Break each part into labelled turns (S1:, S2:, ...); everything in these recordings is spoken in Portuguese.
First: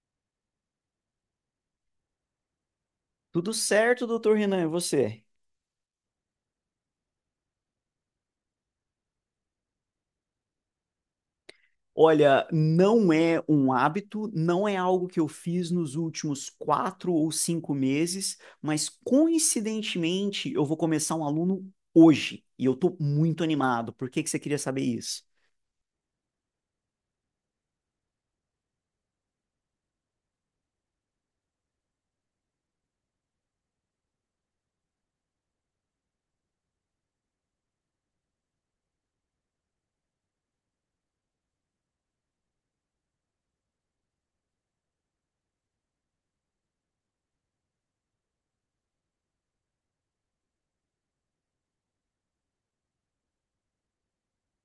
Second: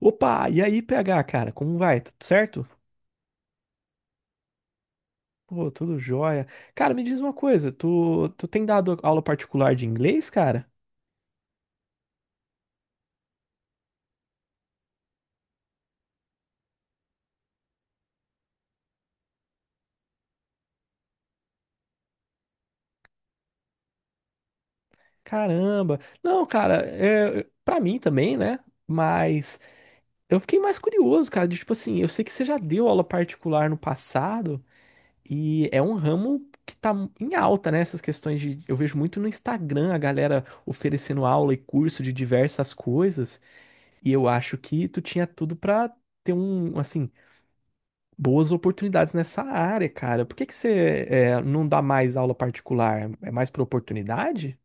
S1: Opa, e aí, PH, cara, como vai? Tudo certo?
S2: Tudo certo, doutor Renan, e você?
S1: Pô, tudo jóia. Cara, me diz uma coisa, tu tem dado aula particular de inglês, cara?
S2: Olha, não é um hábito, não é algo que eu fiz nos últimos quatro ou cinco meses, mas coincidentemente eu vou começar um aluno hoje e eu tô muito animado. Por que que você queria saber isso?
S1: Caramba. Não, cara, é, pra mim também, né? Mas eu fiquei mais curioso, cara, de tipo assim, eu sei que você já deu aula particular no passado e é um ramo que tá em alta, né? Essas questões de. Eu vejo muito no Instagram a galera oferecendo aula e curso de diversas coisas e eu acho que tu tinha tudo pra ter um, assim, boas oportunidades nessa área, cara. Por que que você é, não dá mais aula particular? É mais por oportunidade?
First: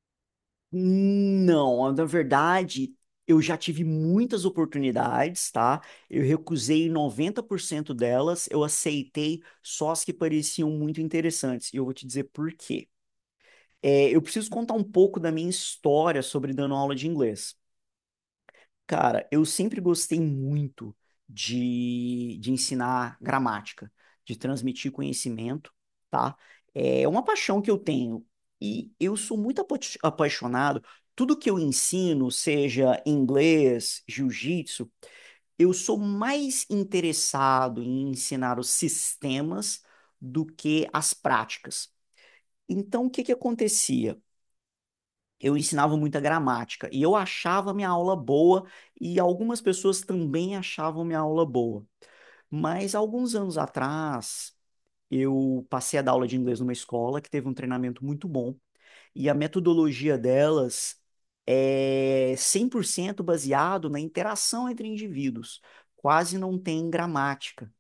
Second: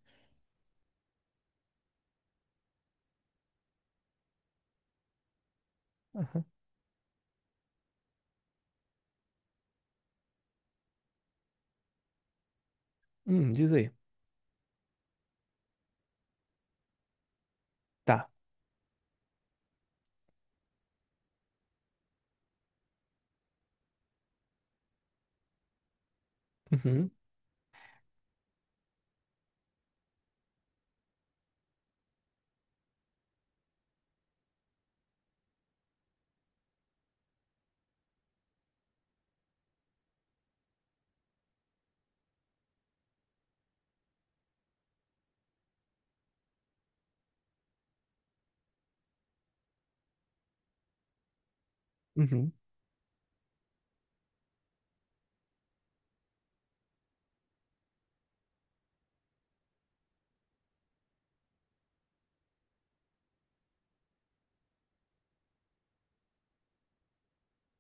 S2: Não, na verdade, eu já tive muitas oportunidades, tá? Eu
S1: Aham.
S2: recusei 90% delas, eu aceitei só as que pareciam muito interessantes. E eu vou te dizer por quê.
S1: Diz aí.
S2: É, eu preciso contar um pouco da minha história sobre dando aula de inglês.
S1: Tá.
S2: Cara, eu sempre gostei muito de ensinar gramática, de transmitir conhecimento, tá? É
S1: Uhum,
S2: uma paixão que eu tenho e eu sou muito apaixonado. Tudo que eu ensino, seja inglês, jiu-jitsu, eu sou mais interessado em ensinar os sistemas do que as práticas. Então, o que que acontecia? Eu ensinava muita gramática e eu achava minha aula boa e algumas pessoas também achavam minha aula boa.
S1: uhum,
S2: Mas alguns anos atrás, eu passei a dar aula de inglês numa escola que teve um treinamento muito bom e a metodologia delas é 100% baseado na interação entre indivíduos, quase não tem gramática.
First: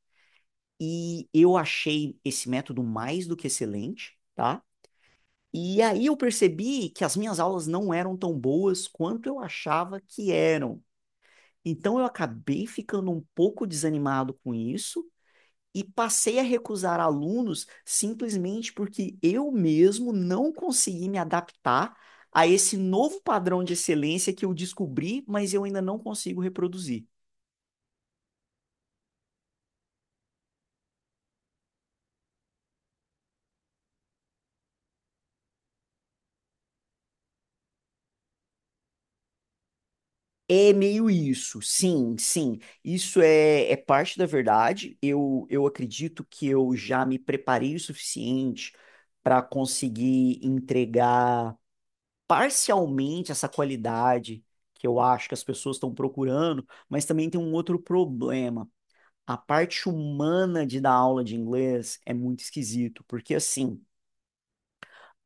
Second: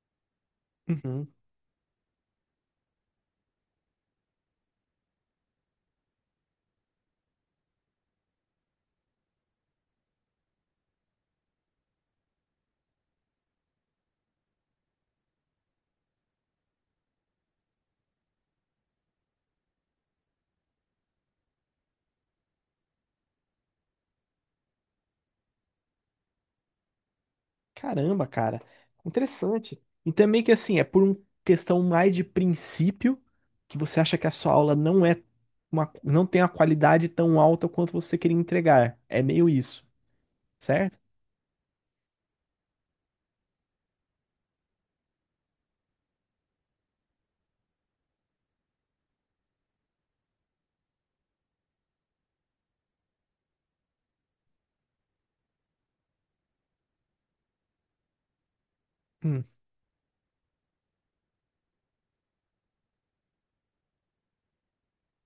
S2: E
S1: uhum.
S2: eu achei esse método mais do que excelente, tá? E aí eu percebi que as minhas aulas não eram tão boas quanto eu achava que eram. Então eu acabei ficando um pouco desanimado com isso e passei a recusar alunos simplesmente porque eu mesmo não consegui me adaptar a esse novo padrão de excelência que eu descobri, mas eu ainda não consigo reproduzir.
S1: Caramba, cara. Interessante. E também que assim, é por uma questão mais de princípio que você acha que a sua aula não é uma, não tem a qualidade tão alta quanto você queria entregar. É meio isso,
S2: É
S1: certo?
S2: meio isso, sim, sim. Isso é, é parte da verdade. Eu acredito que eu já me preparei o suficiente para conseguir entregar parcialmente essa qualidade que eu acho que as pessoas estão procurando, mas também tem um outro problema. A
S1: Hum,
S2: parte humana de dar aula de inglês é muito esquisito, porque assim,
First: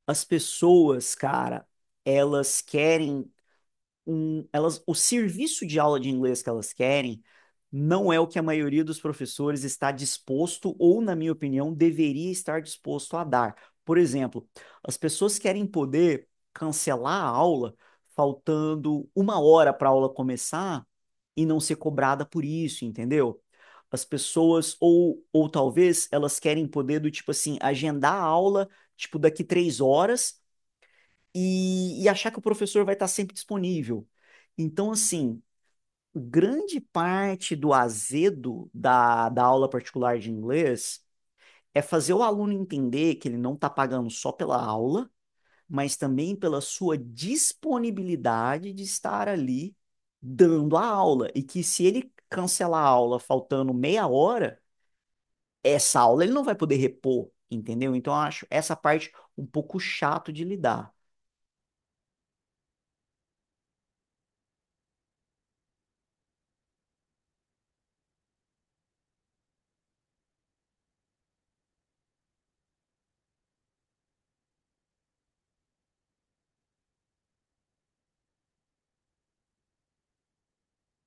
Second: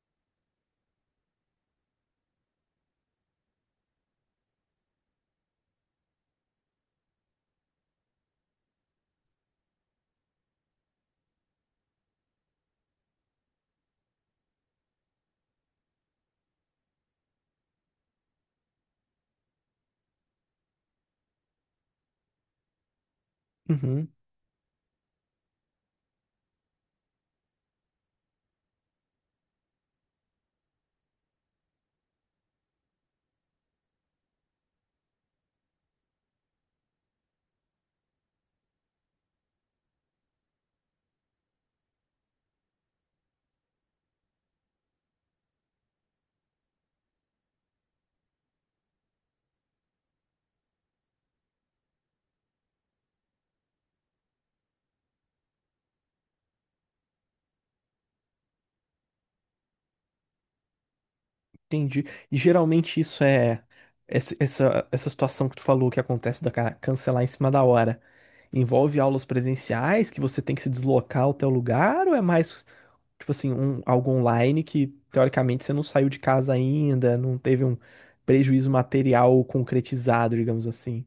S2: as pessoas, cara, elas querem um, elas, o serviço de aula de inglês que elas querem não é o que a maioria dos professores está disposto, ou, na minha opinião, deveria estar disposto a dar. Por exemplo, as pessoas querem poder cancelar a aula faltando uma hora para a aula começar e não ser cobrada por isso, entendeu? As
S1: uhum.
S2: pessoas, ou talvez elas querem poder do tipo assim, agendar a aula, tipo, daqui três horas e achar que o professor vai estar sempre disponível. Então, assim, grande parte do azedo da aula particular de inglês é fazer o aluno entender que ele não está pagando só pela aula, mas também pela sua disponibilidade de estar ali dando a aula. E que se ele cancelar a aula faltando meia hora, essa aula ele não vai poder repor, entendeu? Então, eu acho essa parte um pouco chato de lidar.
S1: Entendi. E geralmente isso é essa situação que tu falou que acontece da ca- cancelar em cima da hora. Envolve aulas presenciais que você tem que se deslocar ao teu lugar ou é mais tipo assim, um, algo online que teoricamente você não saiu de casa ainda, não teve um prejuízo material concretizado, digamos assim.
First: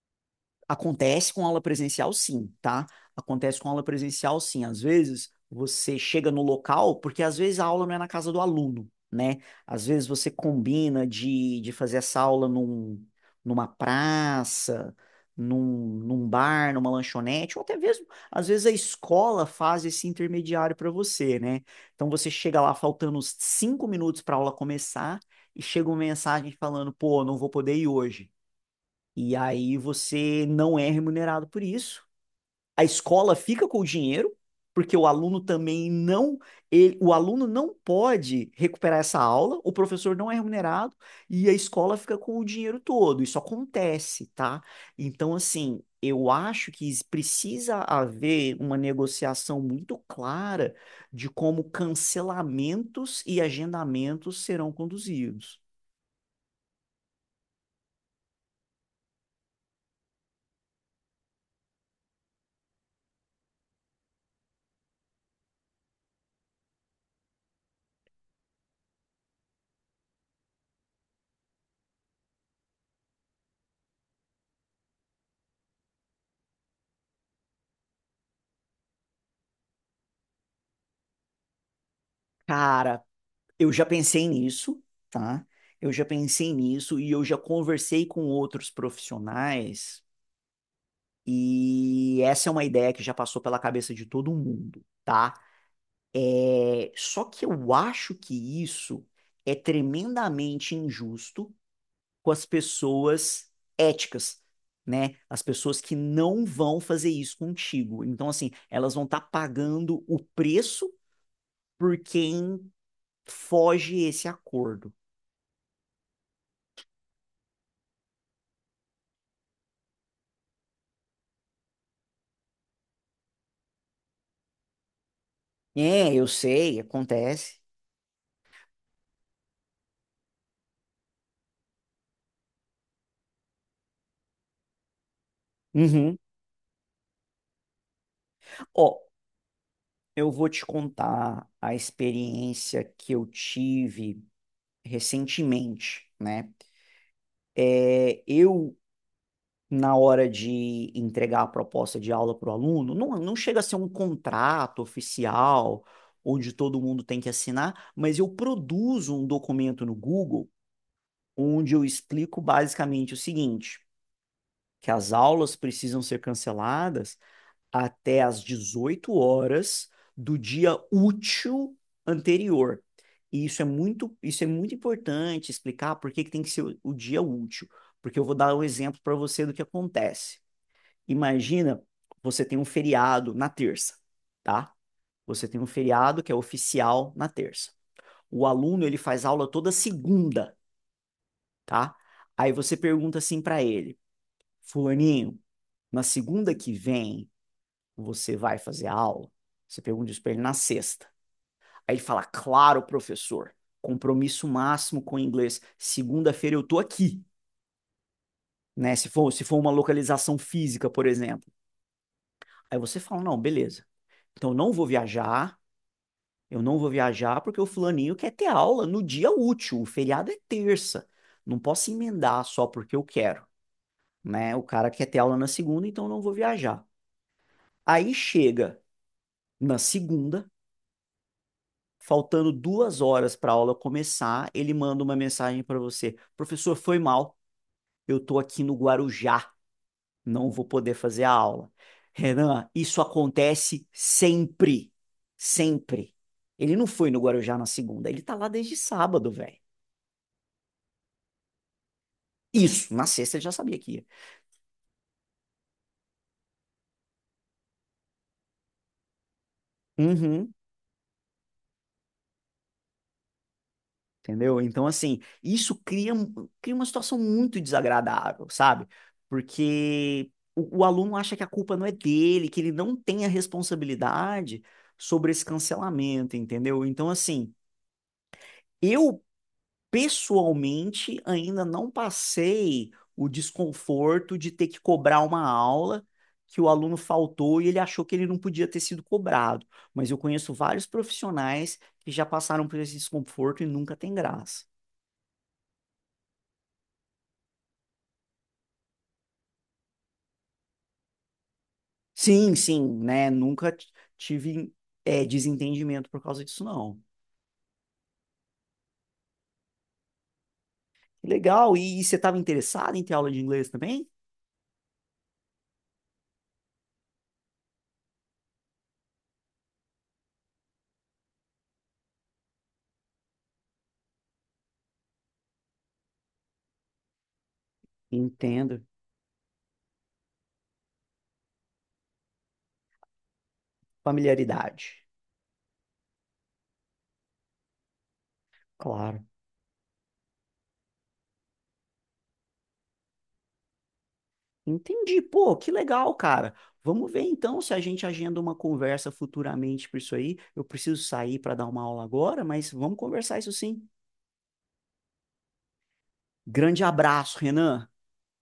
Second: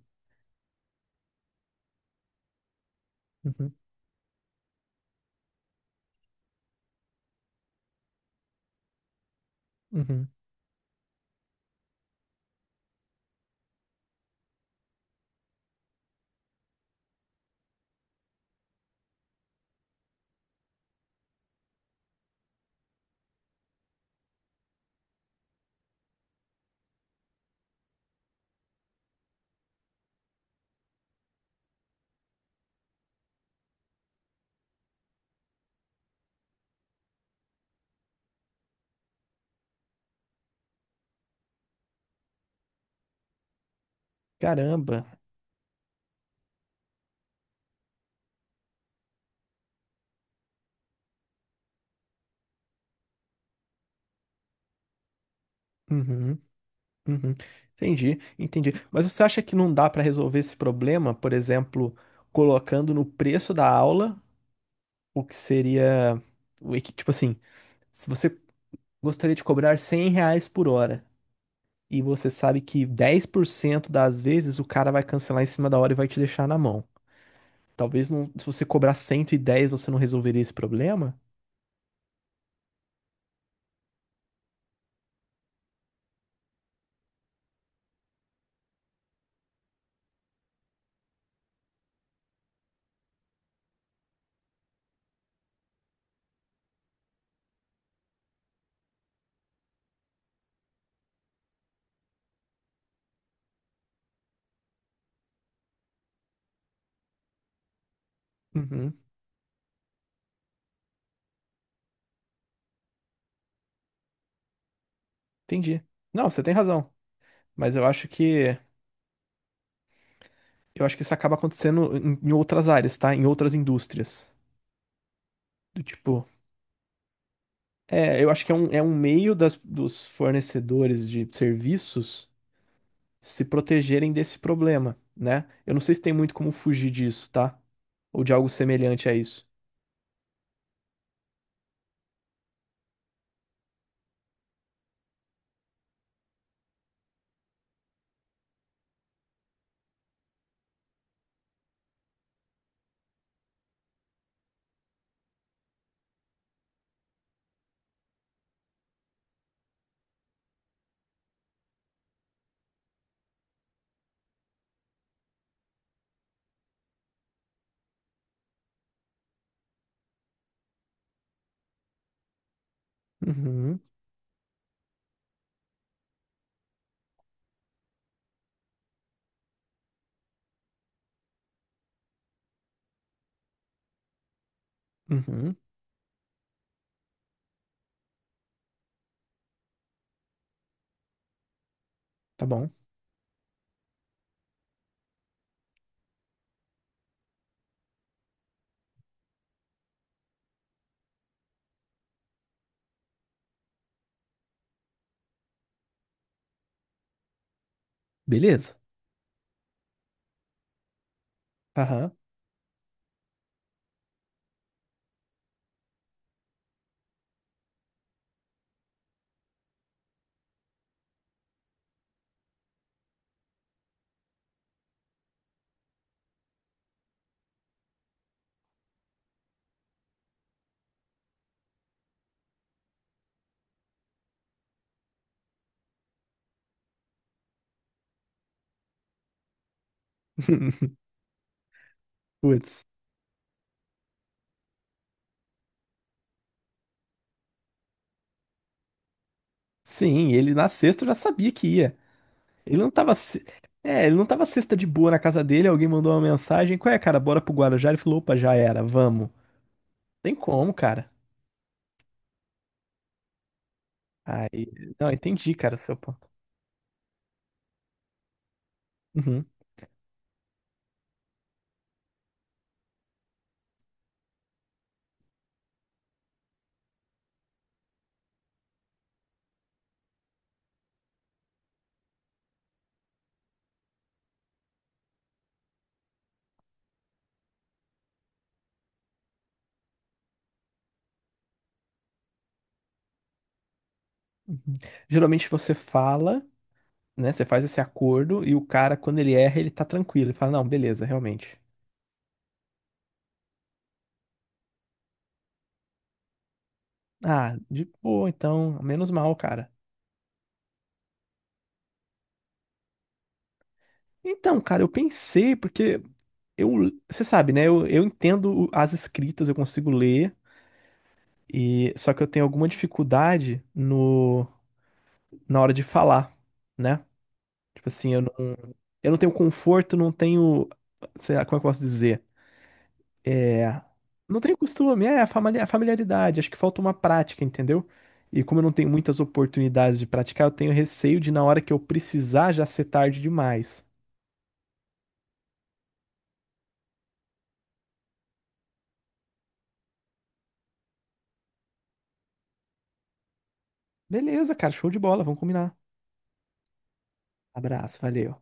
S2: Acontece com aula presencial, sim, tá? Acontece com
S1: Uhum,
S2: aula presencial, sim. Às vezes você chega no local, porque às vezes a aula não é na casa do aluno, né? Às vezes
S1: uhum.
S2: você combina de fazer essa aula num, numa praça, num, num bar, numa lanchonete, ou até mesmo, às vezes a escola faz esse intermediário para você, né? Então você chega lá faltando uns cinco minutos para a aula começar e chega uma mensagem falando, pô, não vou poder ir hoje. E aí você não é remunerado por isso. A escola fica com o dinheiro, porque o aluno também não, o aluno não pode recuperar essa aula, o professor não é remunerado e a escola fica com o dinheiro todo. Isso acontece, tá?
S1: Caramba.
S2: Então, assim, eu acho que precisa haver uma negociação muito clara de como cancelamentos e agendamentos serão conduzidos.
S1: Uhum, uhum. Entendi, entendi. Mas você acha que não dá para resolver esse problema, por exemplo, colocando no preço da aula o que seria o equi- tipo assim, se você gostaria de cobrar R$ 100 por hora e você sabe que 10% das vezes o cara vai cancelar em cima da hora e vai te deixar na mão. Talvez não, se você cobrar 110 você não resolveria esse problema?
S2: Cara, eu já pensei nisso, tá? Eu já pensei nisso e eu já conversei com outros profissionais e essa é uma ideia que já passou pela cabeça de todo mundo, tá? Só que eu acho que isso é tremendamente injusto com as pessoas éticas, né? As pessoas que não vão fazer isso contigo. Então, assim, elas
S1: Uhum,
S2: vão estar pagando o preço por quem foge esse acordo.
S1: entendi. Não, você tem razão, mas eu acho que isso acaba acontecendo em outras áreas, tá? Em outras indústrias. Do
S2: É,
S1: tipo,
S2: eu sei, acontece.
S1: é, eu acho que é um meio das, dos fornecedores de serviços se protegerem desse problema, né? Eu não sei se tem
S2: Uhum.
S1: muito como fugir disso, tá? Ou de algo
S2: Ó,
S1: semelhante a isso.
S2: eu vou te contar a experiência que eu tive recentemente, né? É, eu, na hora de entregar a proposta de aula para o aluno, não, não chega a ser um contrato oficial, onde todo mundo tem que assinar, mas eu produzo um documento no Google, onde eu explico basicamente o seguinte, que as aulas precisam ser canceladas até às 18 horas do dia útil anterior. E
S1: Uhum,
S2: isso é muito importante explicar por que que tem que ser o dia útil, porque eu vou dar um exemplo para você do que acontece. Imagina, você tem um feriado na terça, tá? Você
S1: uhum,
S2: tem um feriado que é oficial na terça. O aluno, ele faz aula toda segunda, tá?
S1: tá
S2: Aí
S1: bom.
S2: você pergunta assim para ele: "Fulaninho, na segunda que vem, você vai fazer a aula?" Você pergunta isso para ele na sexta. Aí ele fala, claro, professor, compromisso máximo com o inglês. Segunda-feira eu tô aqui,
S1: Beleza.
S2: né? Se for, se for uma localização física, por exemplo.
S1: Aham.
S2: Aí você fala, não, beleza. Então eu não vou viajar, eu não vou viajar porque o fulaninho quer ter aula no dia útil. O feriado é terça. Não posso emendar só porque eu quero, né? O cara quer ter aula na segunda, então eu não vou viajar. Aí chega na segunda, faltando duas horas para a aula começar, ele manda uma mensagem para você: professor, foi mal, eu estou aqui no Guarujá, não vou poder fazer a aula. Renan,
S1: Putz.
S2: isso acontece sempre, sempre. Ele não foi no Guarujá na segunda, ele tá lá desde sábado, velho.
S1: Sim, ele na sexta eu já sabia que ia. Ele não
S2: Isso, na
S1: tava.
S2: sexta
S1: Se-
S2: ele já sabia que
S1: é,
S2: ia.
S1: ele não tava sexta de boa na casa dele, alguém mandou uma mensagem. Qual é, cara? Bora pro Guarujá? Ele falou, opa, já era, vamos. Tem
S2: Uhum.
S1: como, cara.
S2: Entendeu?
S1: Aí.
S2: Então,
S1: Não,
S2: assim,
S1: entendi, cara,
S2: isso
S1: o seu
S2: cria,
S1: ponto.
S2: cria uma situação muito desagradável, sabe?
S1: Uhum.
S2: Porque o aluno acha que a culpa não é dele, que ele não tem a responsabilidade sobre esse cancelamento, entendeu? Então, assim, eu pessoalmente ainda não passei o desconforto de ter que cobrar uma aula que o aluno faltou e ele achou que ele não podia ter sido cobrado. Mas eu conheço vários profissionais que já passaram por esse desconforto e nunca tem graça.
S1: Geralmente você fala, né? Você faz esse acordo e o cara, quando ele erra, ele tá tranquilo. Ele fala, não, beleza, realmente.
S2: Sim, sim, né? Nunca tive é, desentendimento por causa disso, não.
S1: Ah, de boa, então, menos mal, cara.
S2: Que legal, e, você estava interessado em ter aula de inglês também?
S1: Então, cara, eu pensei, porque eu, você sabe, né? Eu entendo o- as escritas, eu consigo ler, e só que eu tenho alguma dificuldade no, na hora de falar, né? Tipo assim,
S2: Entendo.
S1: eu não tenho conforto, não tenho, sei lá, como é que eu posso dizer? É, não tenho
S2: Familiaridade,
S1: costume, é a famali- a familiaridade. Acho que falta uma prática, entendeu? E como eu não tenho muitas
S2: claro.
S1: oportunidades de praticar, eu tenho receio de na hora que eu precisar já ser tarde demais.
S2: Entendi, pô, que legal, cara. Vamos ver então se a gente agenda uma conversa futuramente por isso aí. Eu preciso sair para dar uma aula agora, mas vamos conversar isso sim.
S1: Beleza, cara, show de bola, vamos combinar.
S2: Grande abraço, Renan.
S1: Abraço, valeu.